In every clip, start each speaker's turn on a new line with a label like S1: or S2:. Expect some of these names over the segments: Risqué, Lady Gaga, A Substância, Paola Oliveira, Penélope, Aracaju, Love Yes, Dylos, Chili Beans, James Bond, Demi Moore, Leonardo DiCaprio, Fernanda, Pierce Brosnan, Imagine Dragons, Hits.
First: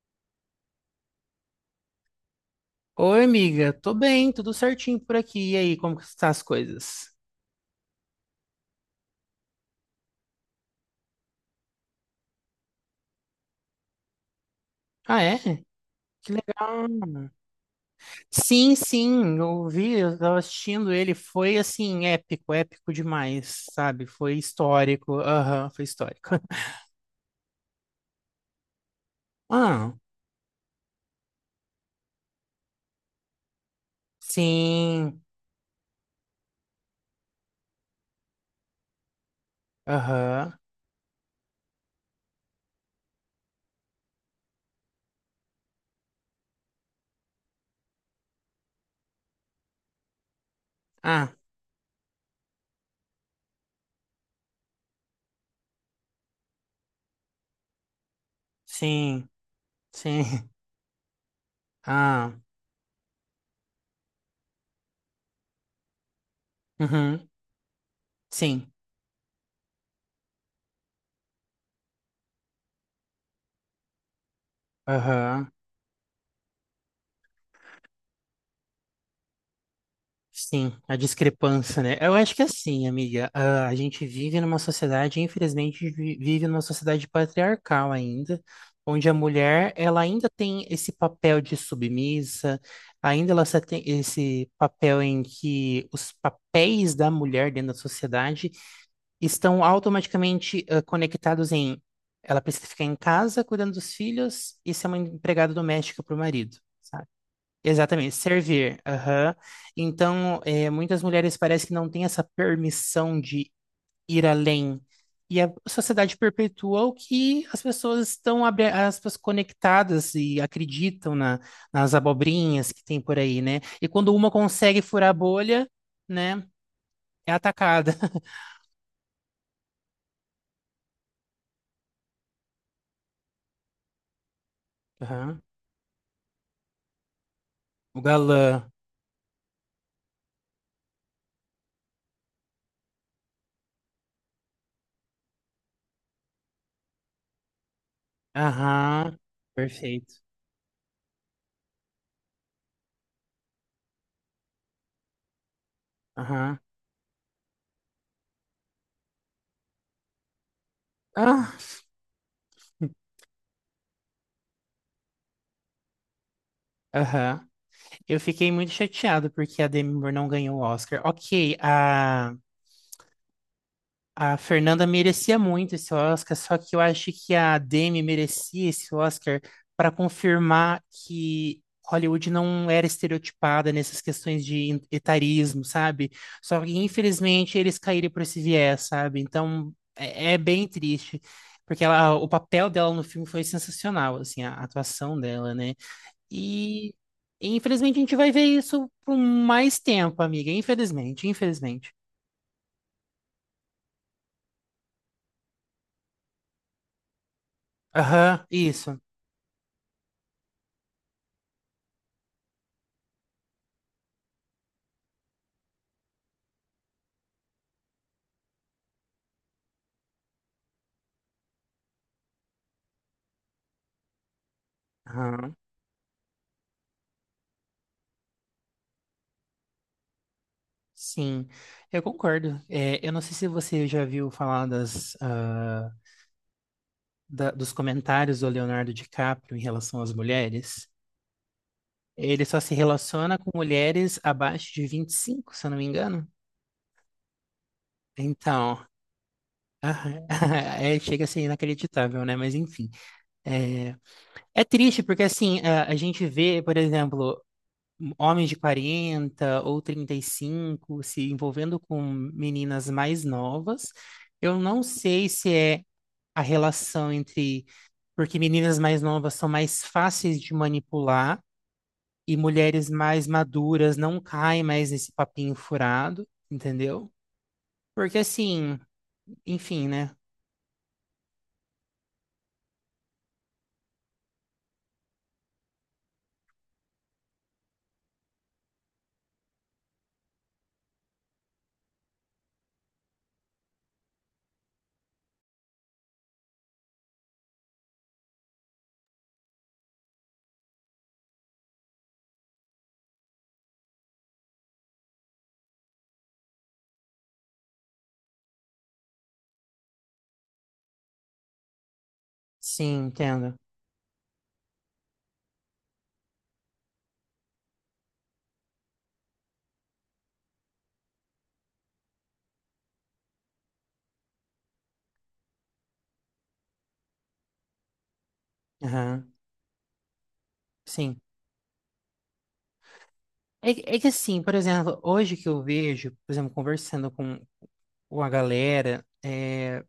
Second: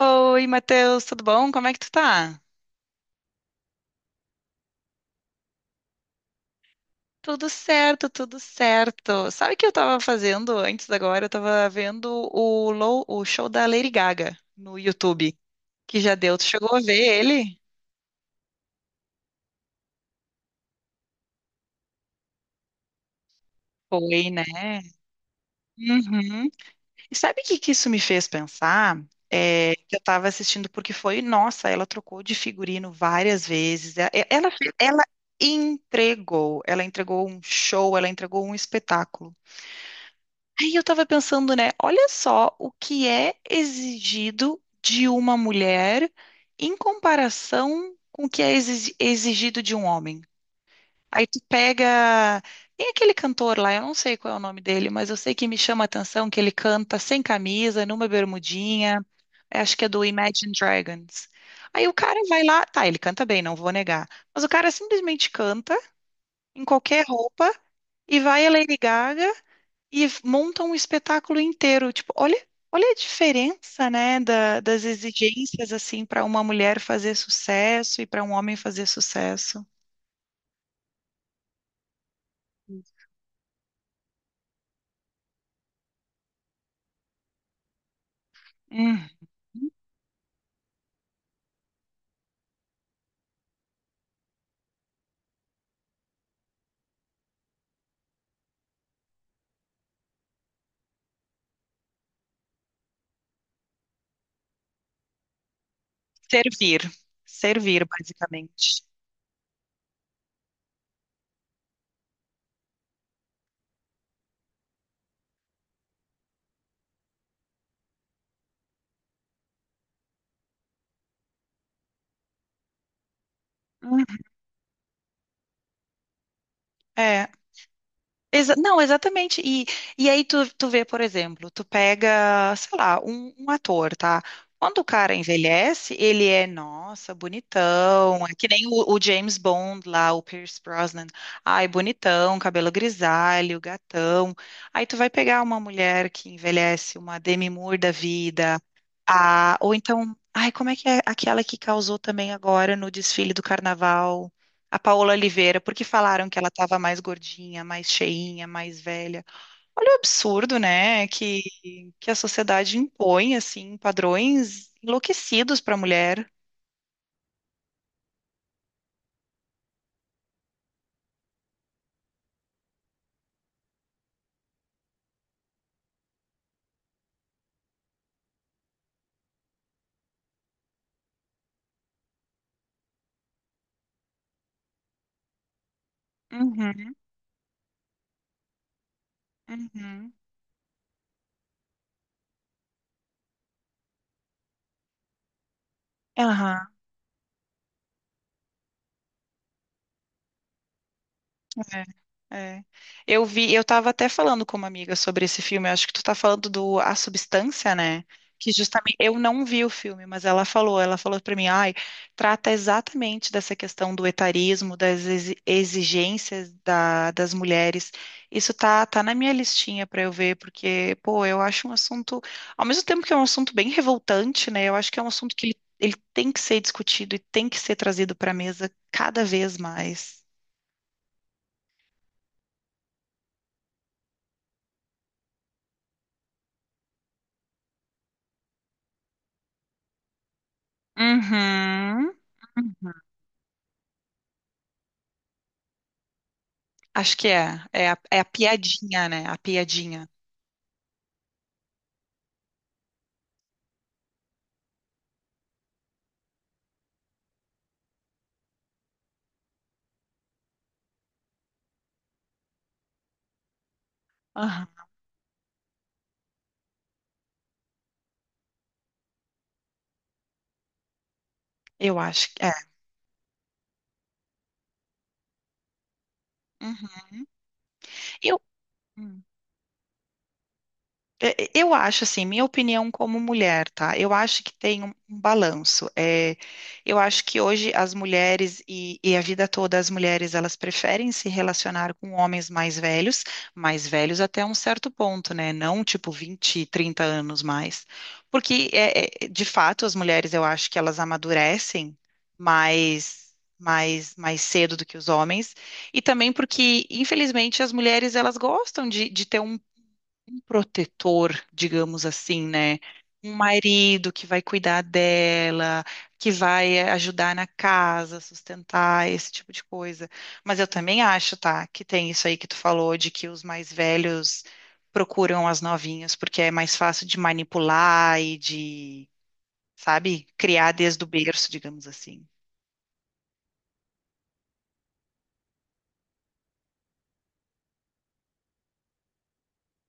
S1: Oi, Matheus, tudo bom? Como é que tu tá?
S2: Oi, amiga. Tô bem, tudo certinho por aqui. E aí, como que estão as coisas?
S1: Tudo certo, tudo certo. Sabe o que eu tava fazendo antes agora? Eu tava vendo o show da Lady Gaga no
S2: Ah,
S1: YouTube,
S2: é?
S1: que já
S2: Que
S1: deu. Tu chegou a
S2: legal.
S1: ver ele?
S2: Sim, sim, eu vi, eu tava assistindo ele. Foi assim, épico, épico demais, sabe?
S1: Foi,
S2: Foi
S1: né?
S2: histórico. Aham, foi histórico.
S1: Uhum. E sabe o que que isso me fez pensar? É,
S2: Ah,
S1: que eu tava assistindo porque foi, nossa, ela trocou de figurino várias vezes. E- Ela, fe-
S2: sim.
S1: ela entregou um show, ela entregou um espetáculo.
S2: Aham.
S1: Aí eu tava pensando, né? Olha só o que é exigido de uma mulher em comparação com o que é exigido de um homem. Aí
S2: Ah,
S1: tu pega. Tem aquele cantor lá, eu não sei qual é o nome dele, mas eu sei que me chama a atenção que ele canta sem camisa, numa bermudinha.
S2: sim.
S1: É, Acho que é do
S2: Sim.
S1: Imagine Dragons. Aí o cara
S2: Ah,
S1: vai lá, tá, ele canta bem, não vou negar. Mas o cara simplesmente canta em qualquer
S2: uhum,
S1: roupa e vai a
S2: sim.
S1: Lady Gaga e montam um espetáculo inteiro. Tipo, olha, olha a diferença, né, das
S2: Aham.
S1: exigências assim para uma mulher fazer sucesso e para um homem fazer sucesso.
S2: Sim, a discrepância, né? Eu acho que é assim, amiga, a gente vive numa sociedade, infelizmente, vive numa sociedade patriarcal ainda,
S1: Uhum.
S2: onde a mulher, ela ainda tem esse papel de submissa, ainda ela só tem esse papel em que os papéis da mulher dentro da sociedade estão automaticamente conectados em ela precisa ficar em casa cuidando dos filhos e ser uma empregada doméstica para o marido.
S1: Servir, servir
S2: Exatamente, servir.
S1: basicamente.
S2: Aham. Então, é, muitas mulheres parece que não têm essa permissão de ir além. E a sociedade perpetua o que as pessoas estão, abre aspas, conectadas e acreditam nas abobrinhas que tem por aí, né? E
S1: Uhum.
S2: quando uma consegue furar a bolha, né,
S1: É.
S2: é atacada.
S1: Exa- não, exatamente. E aí tu vê, por exemplo, tu pega, sei lá, um ator, tá? Quando o cara
S2: Aham.
S1: envelhece, ele é, nossa,
S2: O
S1: bonitão. É que nem
S2: galã.
S1: o James Bond lá, o Pierce Brosnan. Ai, bonitão, cabelo grisalho, gatão. Aí tu vai pegar uma mulher que envelhece, uma Demi Moore da vida,
S2: Aham.
S1: ou
S2: Perfeito.
S1: então, ai, como é que é aquela que causou também agora no desfile do carnaval? A Paola Oliveira, porque falaram que ela
S2: Aham.
S1: estava mais gordinha, mais cheinha, mais velha. Olha o absurdo, né?
S2: Ah,
S1: Que a sociedade impõe, assim, padrões enlouquecidos para a mulher.
S2: aham. Eu fiquei muito chateado porque a Demi Moore não ganhou o Oscar. Ok. A Fernanda merecia muito esse Oscar, só que eu acho que a Demi merecia esse Oscar para confirmar que Hollywood não era estereotipada nessas questões de etarismo, sabe? Só que,
S1: Uhum,
S2: infelizmente, eles caíram por esse viés, sabe? Então,
S1: uhum.
S2: é bem triste, porque ela, o papel dela no filme foi sensacional, assim, a atuação dela, né?
S1: Aham.
S2: E, infelizmente, a gente vai ver isso por mais tempo, amiga. Infelizmente, infelizmente.
S1: É, é. Eu vi, eu tava até falando com uma amiga sobre esse filme, eu acho que tu tá falando do A Substância, né?
S2: Aham,
S1: Que justamente
S2: isso.
S1: eu não vi o filme, mas ela falou pra mim, ai, trata exatamente dessa questão do etarismo, exigências das mulheres. Isso tá, tá na minha listinha pra eu ver, porque, pô, eu acho um assunto, ao mesmo tempo que é um assunto bem revoltante, né? Eu acho que é um assunto que
S2: Aham.
S1: ele tem que ser discutido e tem que ser trazido pra mesa cada vez mais.
S2: Sim, eu concordo. É, eu não sei se você já viu falar das, dos comentários do Leonardo DiCaprio em relação às mulheres.
S1: Uhum.
S2: Ele só se relaciona com mulheres abaixo de 25 se eu não me engano.
S1: Acho que é. É é a
S2: Então,
S1: piadinha, né? A piadinha.
S2: aham, é, chega a ser inacreditável, né? Mas enfim. É, é triste porque, assim, a gente vê, por exemplo, homens de 40 ou 35 se envolvendo com meninas mais novas. Eu não
S1: Aham.
S2: sei se é a relação entre. Porque meninas mais novas são mais fáceis de manipular
S1: Eu acho
S2: e
S1: que é.
S2: mulheres mais maduras não caem mais nesse papinho furado,
S1: Uhum.
S2: entendeu? Porque
S1: Eu.
S2: assim, enfim, né?
S1: É, é, Eu acho assim, minha opinião como mulher, tá? Eu acho que tem um balanço. É, eu acho que hoje as mulheres e a vida toda as mulheres elas preferem se relacionar com homens mais velhos até um certo ponto, né? Não tipo 20, 30 anos mais. Porque é, é, de fato as mulheres eu acho que elas amadurecem mais mais cedo do que os homens. E também porque, infelizmente, as mulheres elas gostam de ter um protetor, digamos assim, né?
S2: Sim,
S1: Um
S2: entendo.
S1: marido que vai cuidar dela, que vai ajudar na casa, sustentar, esse tipo de coisa. Mas eu também acho, tá, que tem isso aí que tu falou de que os mais velhos procuram as novinhas porque é mais fácil de manipular e
S2: Aham,
S1: sabe, criar desde o
S2: sim.
S1: berço, digamos assim.
S2: É, é que assim, por exemplo, hoje que eu vejo, por exemplo, conversando com a galera, é,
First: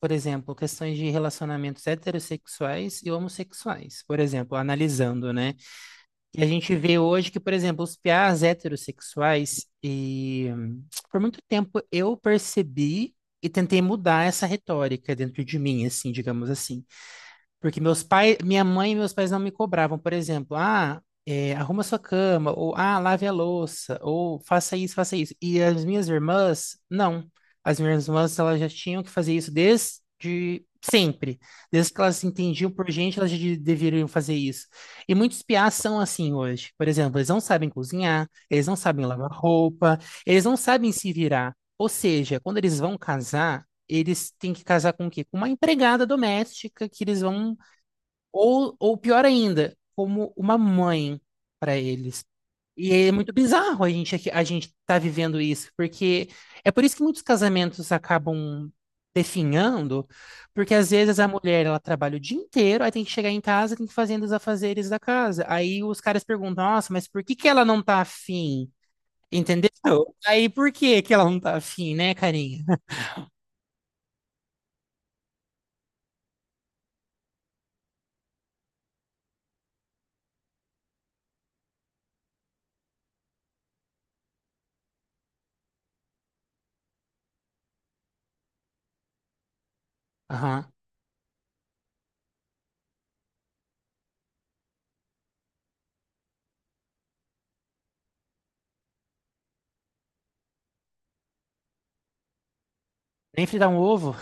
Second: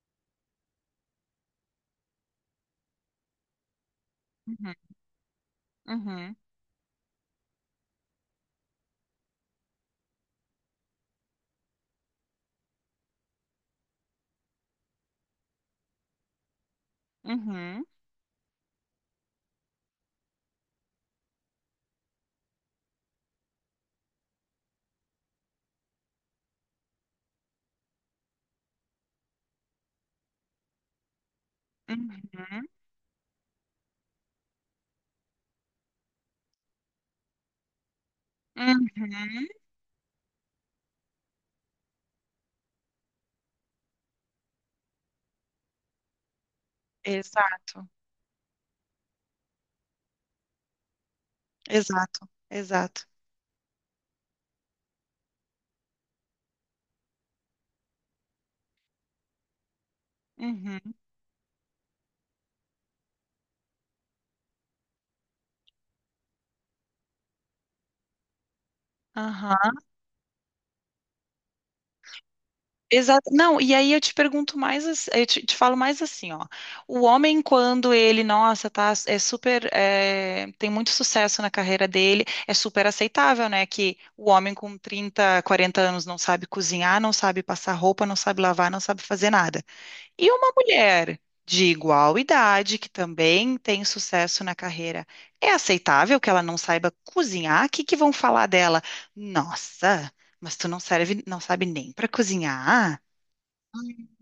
S2: por exemplo, questões de relacionamentos heterossexuais e homossexuais, por exemplo,
S1: Uhum,
S2: analisando, né?
S1: uhum,
S2: E a gente vê hoje que, por exemplo, os piás heterossexuais, e por muito tempo eu percebi e tentei mudar essa retórica dentro de mim, assim, digamos assim. Porque
S1: uhum,
S2: meus pais, minha mãe e meus pais não me cobravam, por exemplo, é, arruma sua cama, ou lave a louça, ou faça isso, faça isso. E as minhas irmãs, não. As minhas irmãs, elas já tinham que fazer isso desde sempre. Desde que elas se
S1: uhum,
S2: entendiam por gente, elas já deveriam fazer isso. E muitos piás são assim hoje. Por exemplo, eles não sabem cozinhar, eles não
S1: uhum.
S2: sabem lavar roupa, eles não sabem se virar. Ou seja, quando eles vão casar, eles têm que casar com o quê? Com uma empregada doméstica que eles vão,
S1: Exato,
S2: ou pior ainda, como uma mãe para eles.
S1: exato,
S2: E
S1: exato.
S2: é muito bizarro a gente tá vivendo isso, porque é por isso que muitos casamentos acabam definhando, porque às
S1: Uhum,
S2: vezes a mulher ela trabalha o dia inteiro, aí tem que chegar em casa, tem que fazer os afazeres da casa. Aí os caras perguntam: "Nossa, mas por que que ela não tá afim?" Entendeu?
S1: aham.
S2: Aí por que que ela não tá afim, né, carinha?
S1: Exato. Não, e aí eu te pergunto mais, te falo mais assim, ó. O homem, quando ele, nossa, tá, é super, é, tem muito sucesso na carreira dele, é super aceitável, né? Que o homem com 30, 40 anos não sabe cozinhar, não sabe passar roupa, não sabe lavar, não sabe fazer nada. E uma
S2: Aham.
S1: mulher de igual idade, que também tem sucesso na carreira, é aceitável que ela não saiba cozinhar? O que que vão falar dela? Nossa, mas tu não serve, não sabe nem para cozinhar?
S2: Nem fritar um ovo?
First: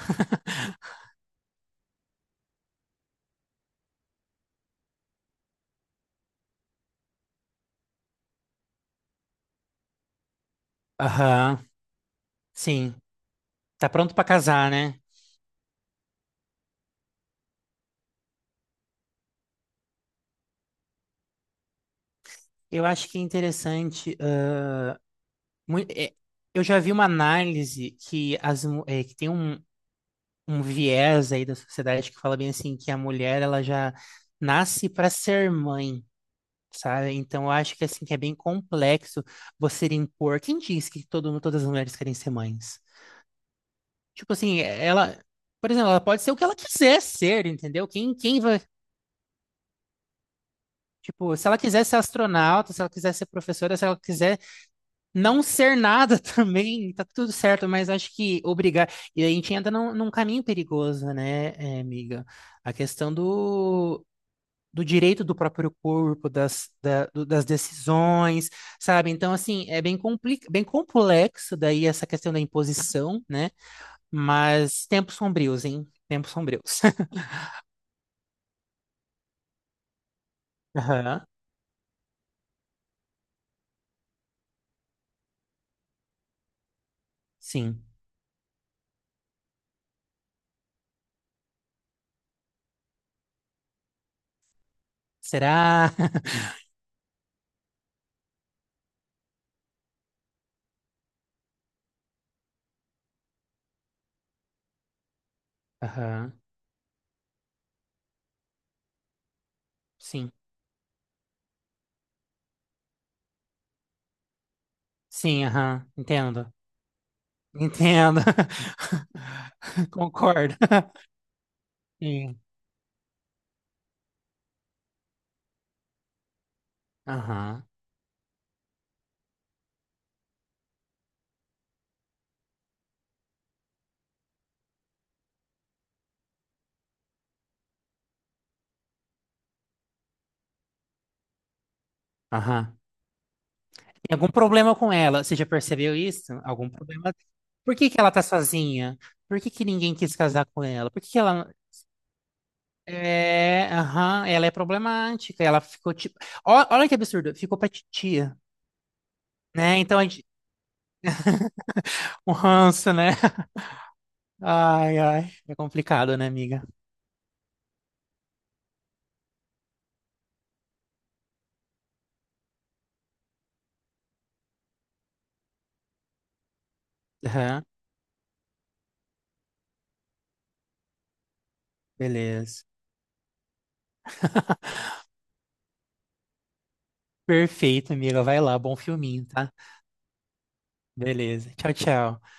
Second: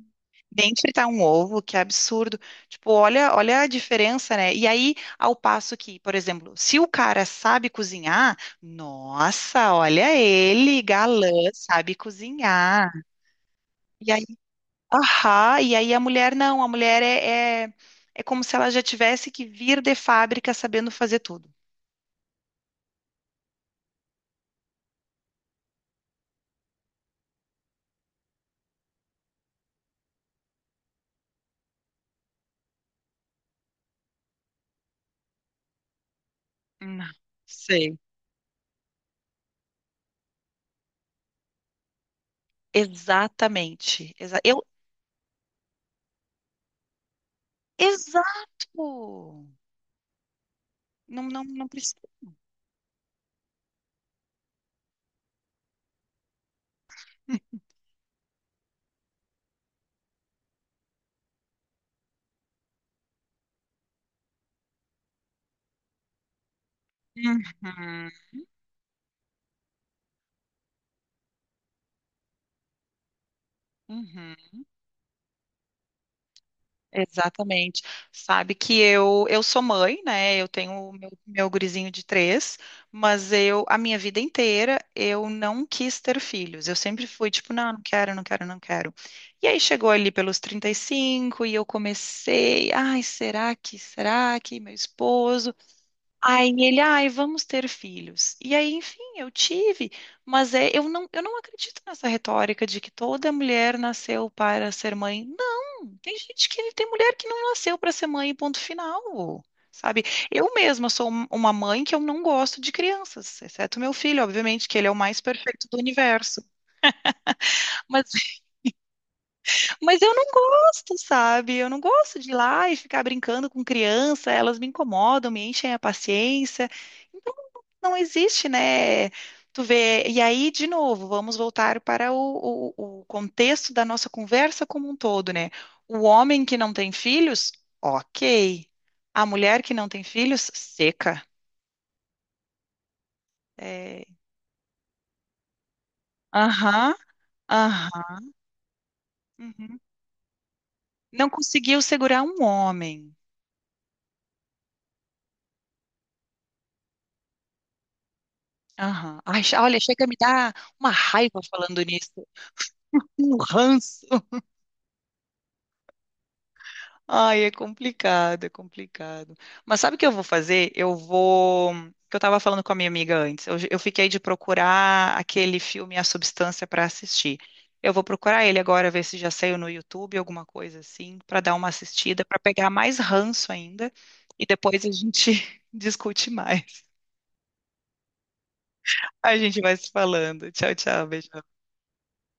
S1: Nem fritar um ovo, que absurdo. Tipo, olha, olha a diferença, né? E aí, ao passo que, por exemplo, se o cara sabe cozinhar, nossa, olha ele, galã,
S2: Aham.
S1: sabe cozinhar.
S2: Sim. Tá
S1: E
S2: pronto
S1: aí,
S2: pra casar, né?
S1: ahá, e aí a mulher não, a mulher é como se ela já tivesse que vir de fábrica sabendo fazer tudo.
S2: Eu acho que é interessante. É, eu já vi uma análise que, é, que tem um viés aí da sociedade que fala bem assim que a mulher ela já nasce para ser mãe,
S1: Não,
S2: sabe? Então eu acho que
S1: sei.
S2: assim que é bem complexo você impor. Quem diz que todo, todas as mulheres querem ser mães?
S1: Exatamente.
S2: Tipo assim, ela, por exemplo, ela pode ser o que ela quiser ser, entendeu? Quem, quem
S1: Exato.
S2: vai,
S1: Não,
S2: tipo,
S1: não,
S2: se ela
S1: não
S2: quiser ser
S1: precisa.
S2: astronauta, se ela quiser ser professora, se ela quiser não ser nada também, tá tudo certo, mas acho que obrigar. E a gente entra num caminho perigoso, né, amiga? A questão do direito do próprio corpo, das
S1: Uhum,
S2: decisões, sabe? Então, assim, é bem, compli bem complexo daí essa questão da imposição, né?
S1: uhum.
S2: Mas tempos sombrios, hein? Tempos sombrios.
S1: Exatamente. Sabe que eu sou mãe, né? Eu tenho o
S2: Aham.
S1: meu gurizinho de três, mas eu a minha vida inteira eu não quis ter filhos. Eu sempre fui tipo, não, não
S2: Sim.
S1: quero, não quero, não quero. E aí chegou ali pelos 35 e cinco e eu comecei, ai, será que meu esposo?
S2: Será?
S1: Aí ele, ai, vamos ter filhos. E aí, enfim, eu tive, eu não acredito nessa retórica de que toda mulher nasceu para ser mãe. Não, tem
S2: Aham.
S1: gente que tem mulher que não nasceu para ser mãe, ponto final. Sabe?
S2: Sim.
S1: Eu mesma sou uma mãe que eu não gosto de crianças, exceto meu filho, obviamente, que ele é o mais
S2: Sim,
S1: perfeito do
S2: aham.
S1: universo.
S2: Entendo. Entendo.
S1: Mas eu não
S2: Concordo.
S1: gosto, sabe? Eu não gosto de ir
S2: Sim.
S1: lá e ficar brincando com criança, elas me incomodam, me enchem a paciência. Então,
S2: Aham.
S1: não existe, né? Tu vê. E aí, de novo, vamos voltar para o contexto da nossa conversa como um todo, né? O homem que não tem filhos, ok. A mulher que não tem filhos, seca.
S2: Aham.
S1: É,
S2: Tem algum problema com ela? Você já percebeu isso? Algum
S1: aham,
S2: problema? Por que que
S1: aham.
S2: ela tá sozinha? Por que que
S1: Uhum.
S2: ninguém quis casar com ela? Por que que
S1: Não
S2: ela.
S1: conseguiu segurar um homem.
S2: É, aham, ela é problemática. Ela ficou tipo. Olha que absurdo, ficou pra titia,
S1: Aham. Ai, che- olha,
S2: né? Então a
S1: chega a me
S2: gente.
S1: dar uma raiva falando nisso.
S2: Um ranço, né?
S1: Um ranço.
S2: Ai, ai. É complicado, né, amiga?
S1: Ai, é complicado, é complicado. Mas sabe o que eu vou fazer? Eu vou. Que eu estava falando com a minha amiga antes. Eu fiquei de procurar aquele filme A Substância para assistir.
S2: Aham,
S1: Eu vou procurar ele agora, ver se já saiu no YouTube, alguma coisa assim, para dar uma assistida, para
S2: beleza.
S1: pegar mais ranço ainda. E depois a gente discute mais.
S2: Perfeito, amiga. Vai lá, bom filminho,
S1: A
S2: tá?
S1: gente vai se falando. Tchau, tchau. Beijo.
S2: Beleza. Tchau, tchau.